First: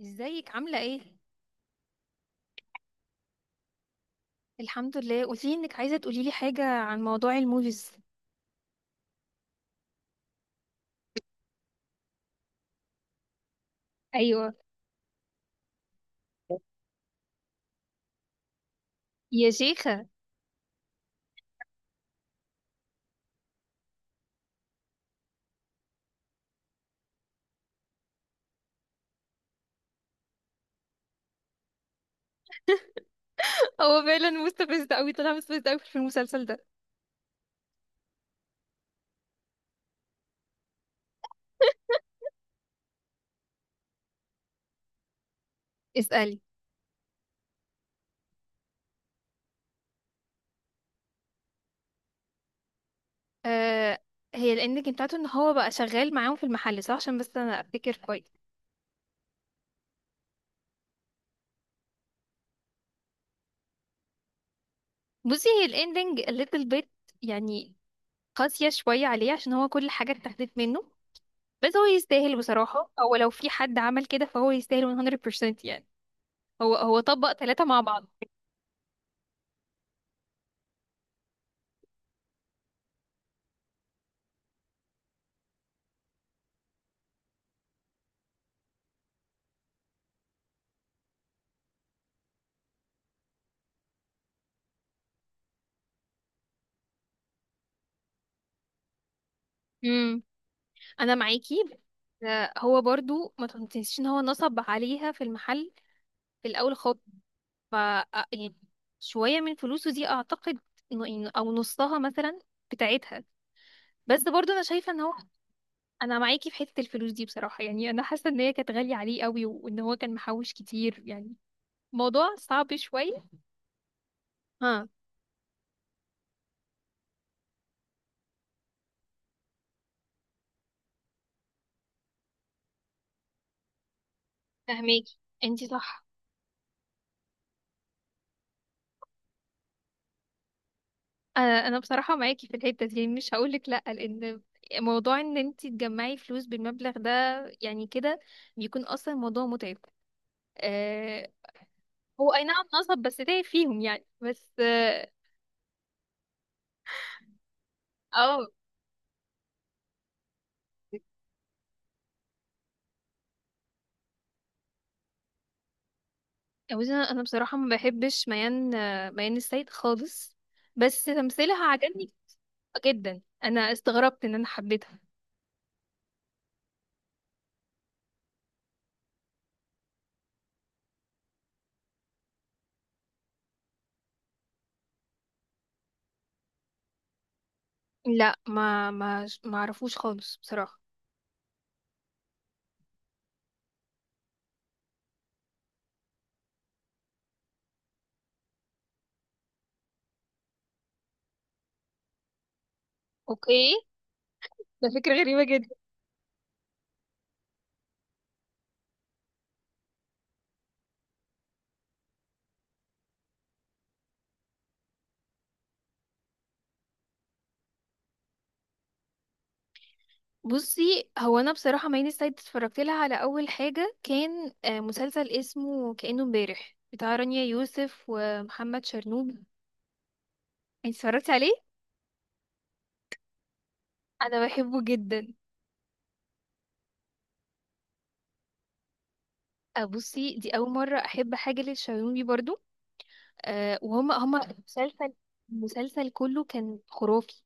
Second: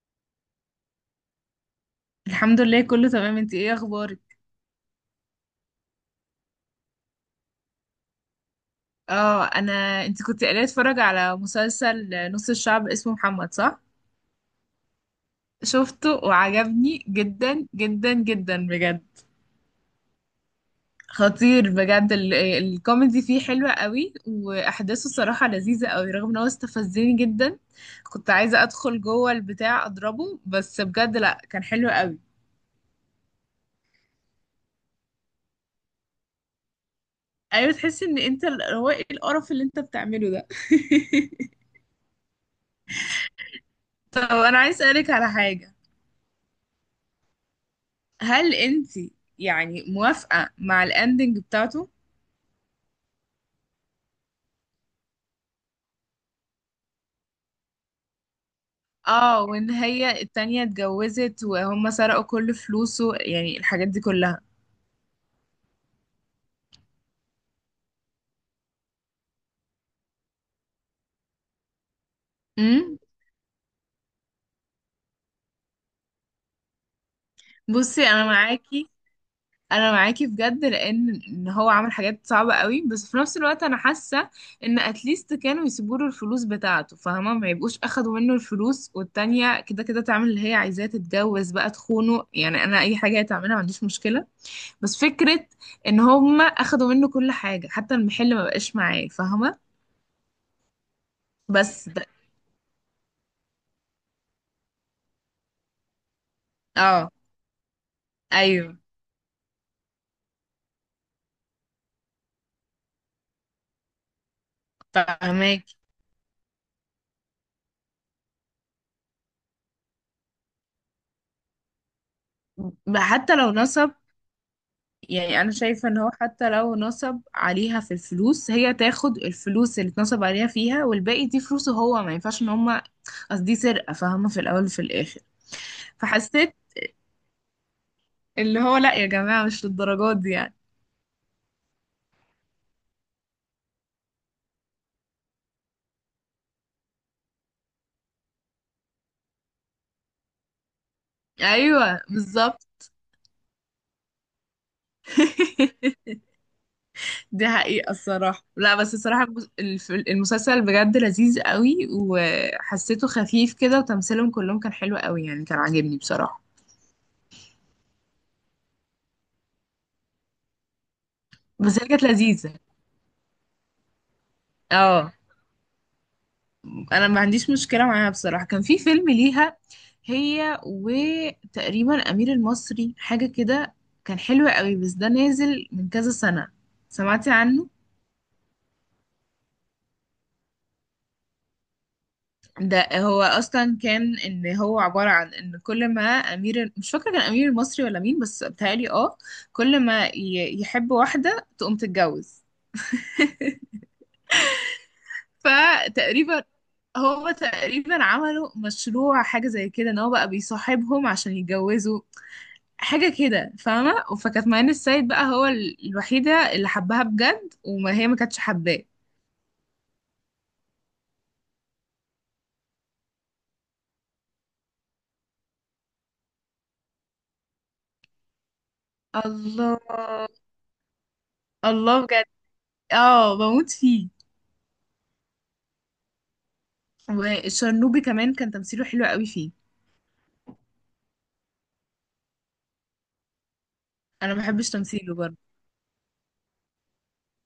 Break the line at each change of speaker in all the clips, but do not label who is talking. ازيك عاملة ايه؟
الحمد لله، كله تمام. انت ايه اخبارك؟
الحمد لله، قولي انك عايزة تقوليلي حاجة عن موضوع الموفيز.
اه، انت كنت قاعده اتفرج على مسلسل نص الشعب اسمه محمد، صح؟
ايوه.
شفته وعجبني جدا جدا جدا بجد.
يا شيخة.
خطير بجد، الكوميدي فيه حلوة قوي، واحداثه الصراحه لذيذه قوي، رغم ان هو استفزني جدا. كنت عايزه ادخل جوه البتاع اضربه، بس بجد لا، كان حلو قوي.
هو فعلا مستفز قوي، طلع مستفز قوي في المسلسل ده.
ايوه، تحس ان انت هو ايه القرف اللي انت بتعمله ده؟ طب انا عايز اسالك على حاجه.
اسألي.
هل انت يعني موافقة مع الاندنج بتاعته؟
آه. هي الاندنج بتاعته ان هو بقى شغال معاهم في المحل صح، عشان بس انا افتكر كويس.
اه، وان هي التانية اتجوزت وهم سرقوا كل فلوسه، يعني الحاجات دي كلها.
بصي، هي الاندنج الليتل بيت يعني قاسية شوية عليه عشان هو كل حاجة اتاخدت منه، بس هو يستاهل بصراحة،
امم
او لو في حد عمل كده فهو يستاهل 100% يعني. هو هو طبق ثلاثة مع بعض.
بصي، انا معاكي، انا معاكي بجد، لان ان هو عمل حاجات صعبة قوي، بس في نفس الوقت انا حاسة ان اتليست كانوا يسيبوا له الفلوس بتاعته، فاهمة؟ ما يبقوش اخدوا منه الفلوس، والتانية كده كده تعمل اللي هي عايزاه، تتجوز بقى، تخونه، يعني انا اي حاجة هتعملها ما عنديش مشكلة. بس فكرة ان هم اخدوا منه كل حاجة، حتى المحل ما بقاش معاه، فاهمة؟
انا معاكي.
بس ده
آه، هو برضو ما تنسيش ان هو نصب عليها في المحل في الاول خالص.
اه.
ف آه، يعني
ايوه،
شويه من فلوسه دي اعتقد او نصها مثلا بتاعتها. بس برضو انا شايفه ان هو،
فاهماك.
انا معاكي في حته الفلوس دي بصراحه، يعني انا حاسه ان هي كانت غاليه عليه قوي وان هو كان محوش كتير يعني. موضوع صعب شويه.
حتى لو نصب،
ها.
يعني انا شايفة ان هو حتى لو نصب عليها في الفلوس، هي تاخد الفلوس اللي اتنصب عليها فيها، والباقي دي فلوسه هو، ما ينفعش ان هم، اصل دي سرقة فاهمة، في الاول وفي
فهميكي،
الاخر.
انتي صح.
فحسيت اللي هو لا يا جماعة، مش للدرجات دي يعني.
انا بصراحه معاكي في الحته دي يعني، مش هقولك لا، لان موضوع ان انت تجمعي فلوس بالمبلغ ده يعني كده بيكون اصلا موضوع متعب. آه.
ايوه،
هو اي نعم
بالظبط.
نصب، بس تعب فيهم يعني، بس اه.
دي حقيقة الصراحة.
آه،
لا، بس الصراحة المسلسل بجد لذيذ قوي، وحسيته خفيف كده، وتمثيلهم كلهم كان حلو قوي يعني، كان عاجبني بصراحة.
بصي، انا بصراحه ما بحبش ميان، ميان السيد خالص. بس تمثيلها
بس هي كانت
عجبني
لذيذة.
جدا، انا استغربت ان انا حبيتها.
اه، انا ما عنديش مشكلة معاها بصراحة. كان في فيلم ليها، هي وتقريبا أمير المصري، حاجة كده، كان حلو قوي، بس ده نازل من كذا سنة. سمعتي عنه؟
لا، ما اعرفوش خالص بصراحه.
ده هو اصلا كان ان هو عباره عن ان كل ما امير، مش فاكره كان امير المصري ولا مين، بس بتهيألي اه، كل ما يحب واحده تقوم تتجوز.
اوكي. ده فكره غريبه جدا.
فتقريبا هو تقريبا عملوا مشروع حاجه زي كده، ان هو بقى بيصاحبهم عشان يتجوزوا، حاجه كده فاهمه؟ فكانت معين السيد بقى هو الوحيده اللي حبها بجد، وما هي ما كانتش حباه.
بصي، هو انا بصراحه مايلي سايد اتفرجت لها على اول حاجه كان مسلسل اسمه كأنه امبارح بتاع رانيا يوسف ومحمد شرنوب.
الله.
انت اتفرجتي عليه؟
الله، بجد؟ اه، بموت فيه.
انا بحبه جدا.
والشرنوبي كمان كان تمثيله حلو قوي فيه.
بصي، دي اول مره احب حاجه للشرنوبي برضو. وهم هم
انا ما بحبش
المسلسل،
تمثيله برضه،
المسلسل كله كان خرافي.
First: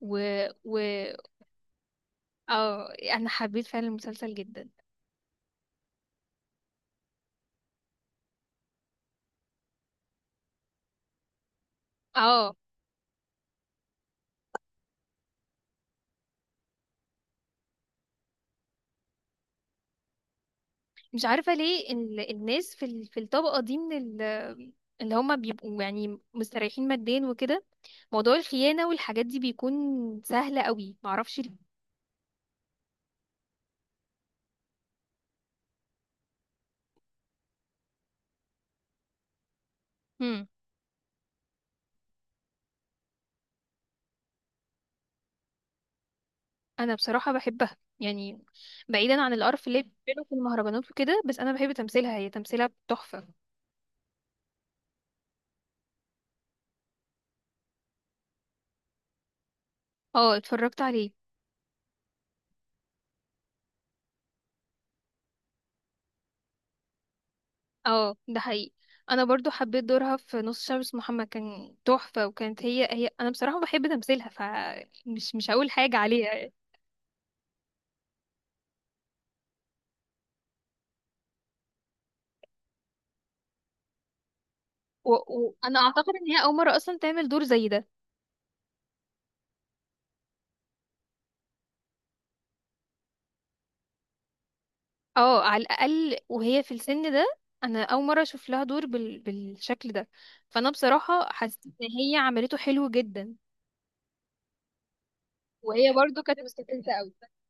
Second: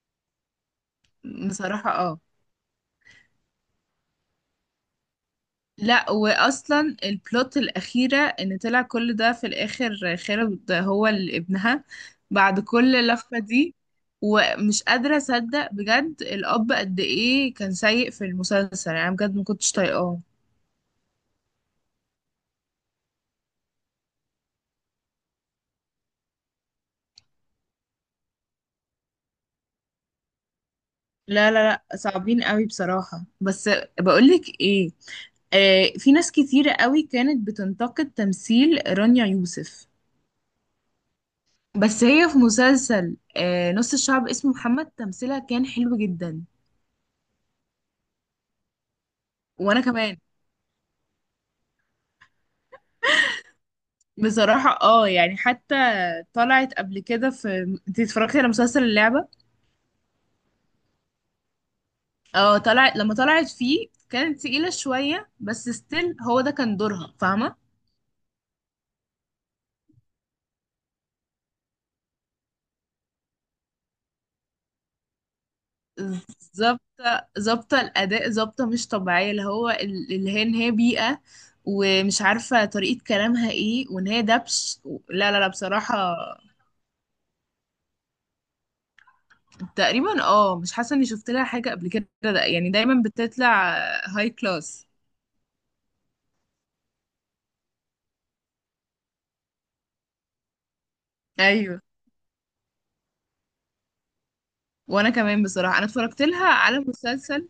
و و
بصراحة اه.
اه انا حبيت فعلا المسلسل جدا.
لا، واصلا البلوت الاخيرة، ان طلع كل ده في الاخر، خالد هو اللي ابنها،
اه.
بعد كل اللفة دي. ومش قادرة اصدق بجد، الاب قد ايه كان سيء في المسلسل يعني، أنا بجد ما كنتش طايقاه.
مش عارفه ليه الناس في في الطبقه دي من اللي هم بيبقوا يعني مستريحين ماديا وكده موضوع الخيانة والحاجات دي بيكون سهلة قوي، معرفش
لا لا
ليه.
لا، صعبين قوي بصراحة. بس بقولك ايه، آه في ناس كتيرة قوي كانت بتنتقد تمثيل رانيا يوسف،
مم.
بس هي في مسلسل نص الشعب اسمه محمد، تمثيلها كان حلو جدا.
انا بصراحة بحبها يعني، بعيدا عن القرف
وانا
اللي
كمان
بيعمله في المهرجانات وكده، بس انا بحب تمثيلها، هي تمثيلها تحفة.
بصراحة اه، يعني حتى طلعت قبل كده في، انت اتفرجتي على مسلسل اللعبة؟
اه، اتفرجت عليه.
اه، طلعت، لما طلعت فيه كانت تقيلة شوية، بس ستيل هو ده كان دورها، فاهمة؟
اه ده حقيقي. انا برضو حبيت دورها في نص شعب اسمه محمد، كان تحفة، وكانت هي هي، انا بصراحة بحب تمثيلها، فمش مش هقول حاجة عليها.
ظابط، ظابطة الأداء، ظابطة مش طبيعية، اللي هو اللي هي ان هي بيئة، ومش عارفة طريقة كلامها ايه، وان هي دبش و- لا لا لا
وانا
بصراحة.
اعتقد ان هي اول مرة اصلا تعمل دور زي ده.
تقريبا اه، مش حاسه اني شفت لها حاجه قبل كده، ده يعني دايما بتطلع هاي كلاس.
اه، على الاقل وهي في السن ده. انا اول مره اشوف لها دور بال... بالشكل ده. فانا بصراحه حسيت ان
ايوه،
هي عملته حلو جدا.
وانا كمان بصراحه. انا
وهي برضو
اتفرجت
كانت
لها على
مستفزه قوي.
مسلسل،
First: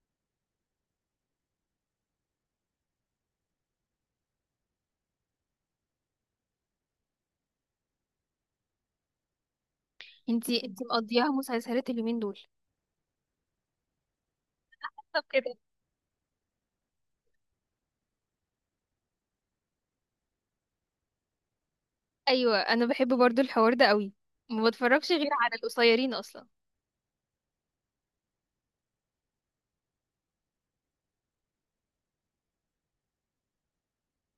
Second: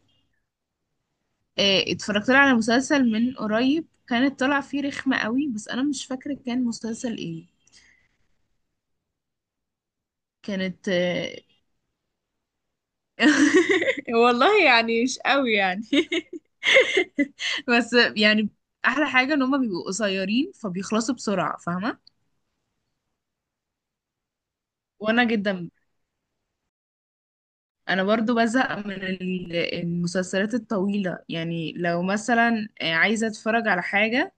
اتفرجت لها على مسلسل من قريب، كانت طالعه فيه رخمه قوي، بس انا مش فاكره كان مسلسل ايه.
انتي
كانت
مقضياها
آه،
مسلسلات اليومين دول.
والله يعني مش
طب
قوي
كده.
يعني. بس يعني، احلى حاجه ان هما بيبقوا قصيرين فبيخلصوا بسرعه، فاهمه؟
ايوه، انا بحب برضو الحوار ده قوي. ما بتفرجش
وانا
غير على
جدا،
القصيرين اصلا.
انا برضو بزهق من المسلسلات الطويلة يعني. لو مثلا عايزة اتفرج على حاجة،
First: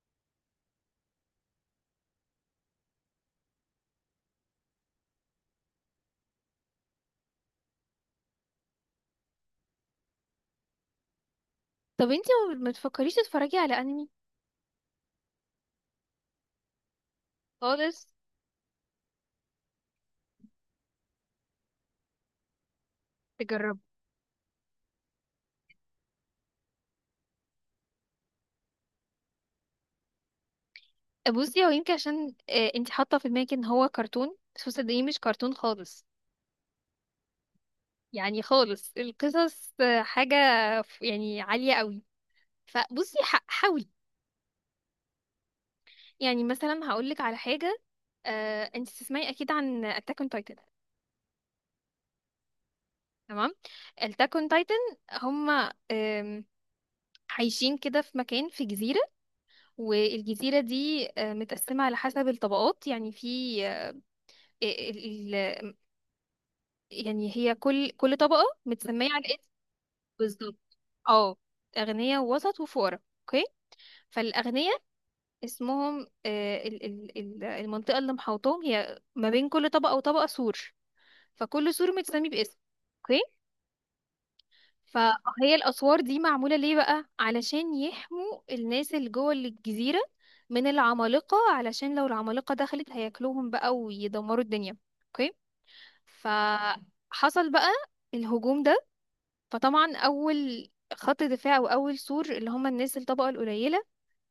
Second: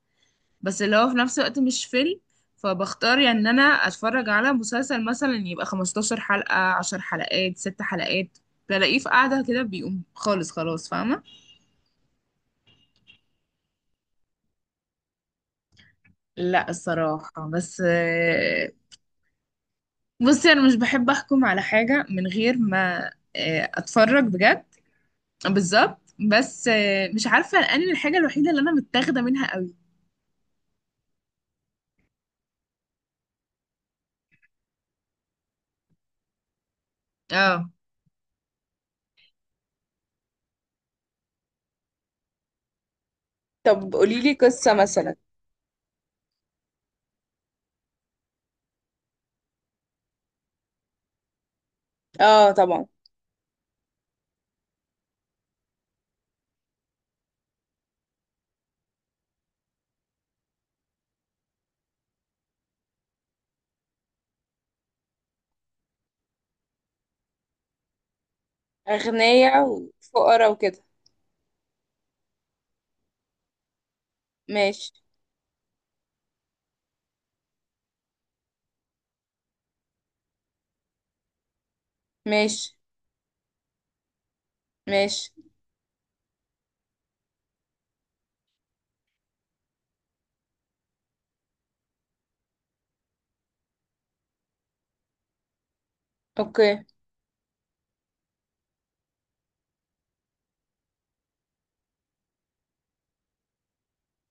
بس اللي هو في نفس الوقت مش فيلم، فبختار يعني ان انا اتفرج على مسلسل، مثلا يبقى 15 حلقة، 10 حلقات، 6 حلقات، بلاقيه في قعدة كده بيقوم خالص، خلاص، فاهمة؟
طب انتي ما تفكريش تتفرجي على انمي
لا الصراحة، بس
خالص؟
بصي انا مش بحب احكم على حاجة من غير ما
تجربي.
اتفرج بجد. بالظبط. بس مش عارفة الانمي الحاجة الوحيدة اللي انا متاخدة منها قوي،
بصي، هو يمكن عشان انتي حاطه في دماغك ان هو كرتون، بس هو صدقيني مش كرتون خالص،
اه.
يعني خالص. القصص حاجة يعني عالية قوي. فبصي، حاولي.
طب قولي لي قصة مثلا.
يعني مثلا هقولك على حاجة. انت تسمعي اكيد عن اتاك اون تايتن.
اه طبعا.
تمام. اتاك اون تايتن، هما عايشين كده في مكان في جزيرة، والجزيرة دي متقسمة على حسب الطبقات. يعني في آه، ال- ال- يعني هي كل طبقة متسمية على اسم.
أغنياء وفقراء
بالظبط.
وكده.
اه. أغنياء ووسط وفقراء، اوكي. فالأغنياء
ماشي.
اسمهم المنطقة اللي محاوطاهم، هي ما بين كل طبقة وطبقة سور، فكل سور متسمي باسم.
ماشي.
اوكي.
ماشي.
فهي الأسوار دي معمولة ليه بقى علشان يحموا الناس اللي جوه الجزيرة من العمالقة، علشان لو العمالقة دخلت هياكلوهم بقى ويدمروا الدنيا. اوكي.
اوكي.
فحصل بقى الهجوم ده. فطبعا أول خط دفاع وأول سور، اللي هم الناس الطبقة القليلة،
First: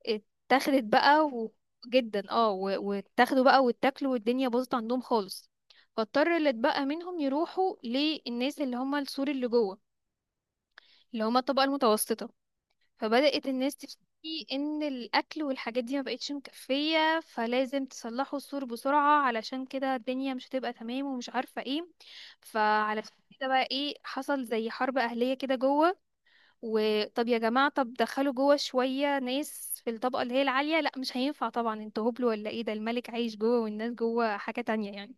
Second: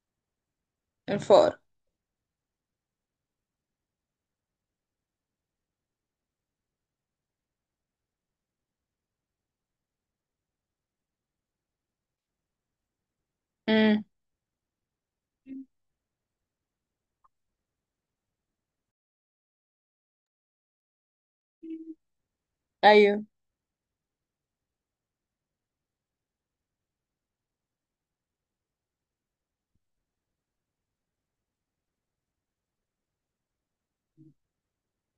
اتاخدت بقى و...
الفقراء.
جدا اه واتاخدوا بقى واتاكلوا والدنيا باظت عندهم خالص. فاضطر اللي اتبقى منهم يروحوا للناس اللي هم السور اللي جوه، اللي هم الطبقة المتوسطة. فبدأت الناس
امم.
تشتكي ان الاكل والحاجات دي ما بقتش مكفية، فلازم تصلحوا السور بسرعة، علشان كده الدنيا مش هتبقى تمام ومش عارفة ايه. فعلشان
ايوه.
كده بقى ايه، حصل زي حرب اهلية كده جوه. وطب يا جماعة، طب دخلوا جوه شوية ناس في الطبقة اللي هي العالية. لا، مش هينفع طبعا، انتوا هبل ولا ايه؟ ده الملك عايش جوه والناس جوه حاجة تانية يعني.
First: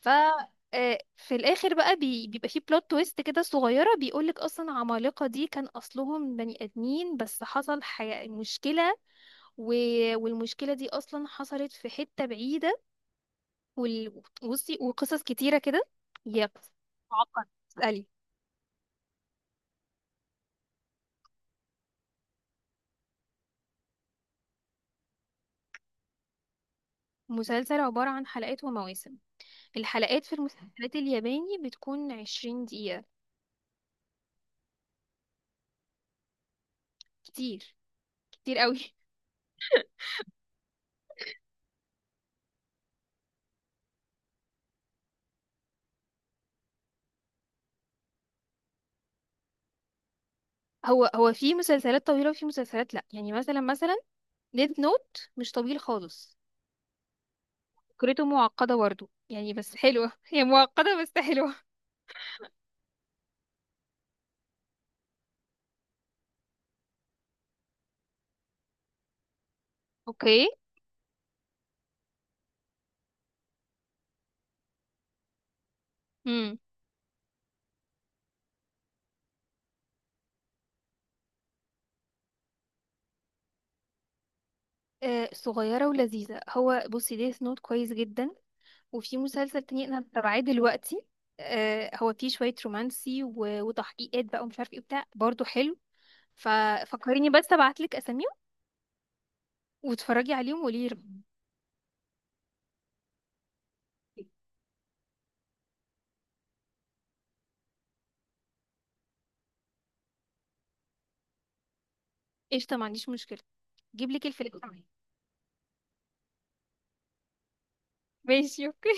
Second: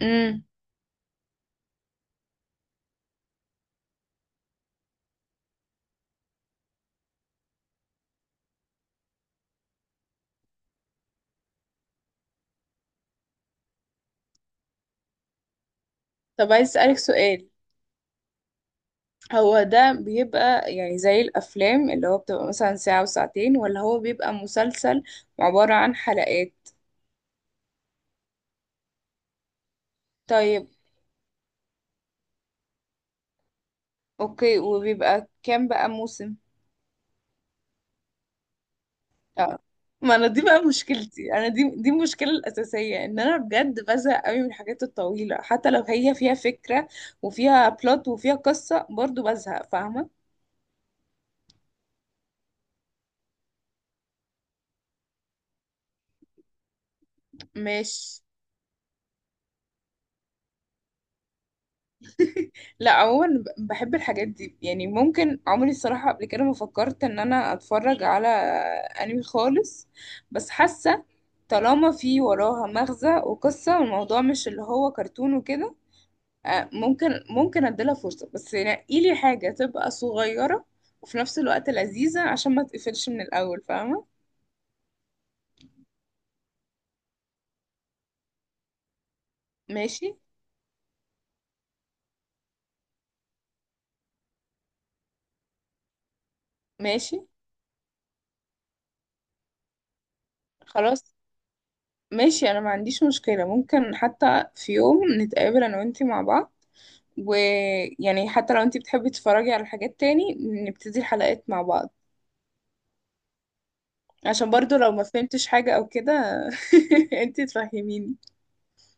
ف
امم.
آه، في الاخر بقى بيبقى فيه بلوت تويست كده صغيرة، بيقولك اصلا عمالقة دي كان اصلهم بني ادمين، بس حصل مشكلة، و... والمشكلة دي اصلا حصلت في حتة بعيدة. وال... بصي، وقصص كتيرة كده. يا.
طب عايز أسألك
معقد،
سؤال،
اسألي.
هو ده بيبقى يعني زي الأفلام اللي هو بتبقى مثلا ساعة وساعتين، ولا هو بيبقى مسلسل عبارة عن حلقات؟
مسلسل عبارة عن حلقات ومواسم، الحلقات في
طيب،
المسلسلات الياباني بتكون 20 دقيقة.
اوكي. وبيبقى كام بقى موسم؟
كتير، كتير قوي
اه، ما انا دي بقى مشكلتي، انا دي المشكله الاساسيه، ان انا بجد بزهق قوي من الحاجات الطويله، حتى لو هي فيها فكره، وفيها بلوت، وفيها قصه، برضو بزهق، فاهمه؟
هو هو في مسلسلات طويلة وفي مسلسلات لأ. يعني مثلا ديد نوت مش طويل خالص،
مش
فكرته معقدة برضه يعني بس حلوة هي معقدة بس حلوة.
لا، عموما بحب الحاجات دي يعني. ممكن عمري الصراحه قبل كده ما فكرت ان انا اتفرج على انمي خالص،
اوكي.
بس حاسه، طالما في وراها مغزى وقصه، والموضوع مش اللي هو كرتون وكده،
امم.
ممكن، ممكن اديلها فرصة، بس نقي لي حاجة تبقى صغيرة وفي نفس الوقت لذيذة، عشان ما تقفلش من الأول، فاهمة؟
آه، صغيرة ولذيذة. هو بصي ديث نوت كويس جدا، وفي مسلسل تاني انا
ماشي.
متابعاه دلوقتي، هو فيه شوية رومانسي وتحقيقات بقى ومش عارف ايه بتاع، برضه حلو.
ماشي.
ففكريني بس ابعتلك اساميهم واتفرجي عليهم وقولي.
خلاص ماشي. أنا ما عنديش مشكلة، ممكن حتى في يوم نتقابل أنا وأنتي مع بعض، ويعني حتى لو أنتي بتحبي تتفرجي على حاجات تاني، نبتدي الحلقات مع بعض،
قشطة، ما عنديش مشكلة. جيب لك
عشان
الفلفل.
برضو لو ما فهمتش حاجة أو كده، أنتي تفهميني.
ماشي، اوكي.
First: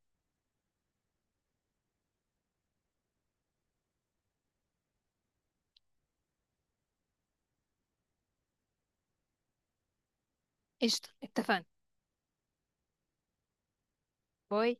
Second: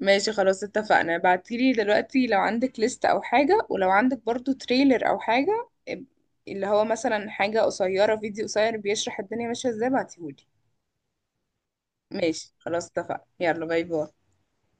ماشي خلاص، اتفقنا. ابعتيلي دلوقتي لو عندك ليست او حاجة، ولو عندك برضو تريلر او حاجة اللي هو مثلا حاجة قصيرة، فيديو قصير بيشرح الدنيا ماشية ازاي، بعتيهولي.
قشطة اتفقنا.
ماشي خلاص، اتفقنا، يلا باي باي.
باي.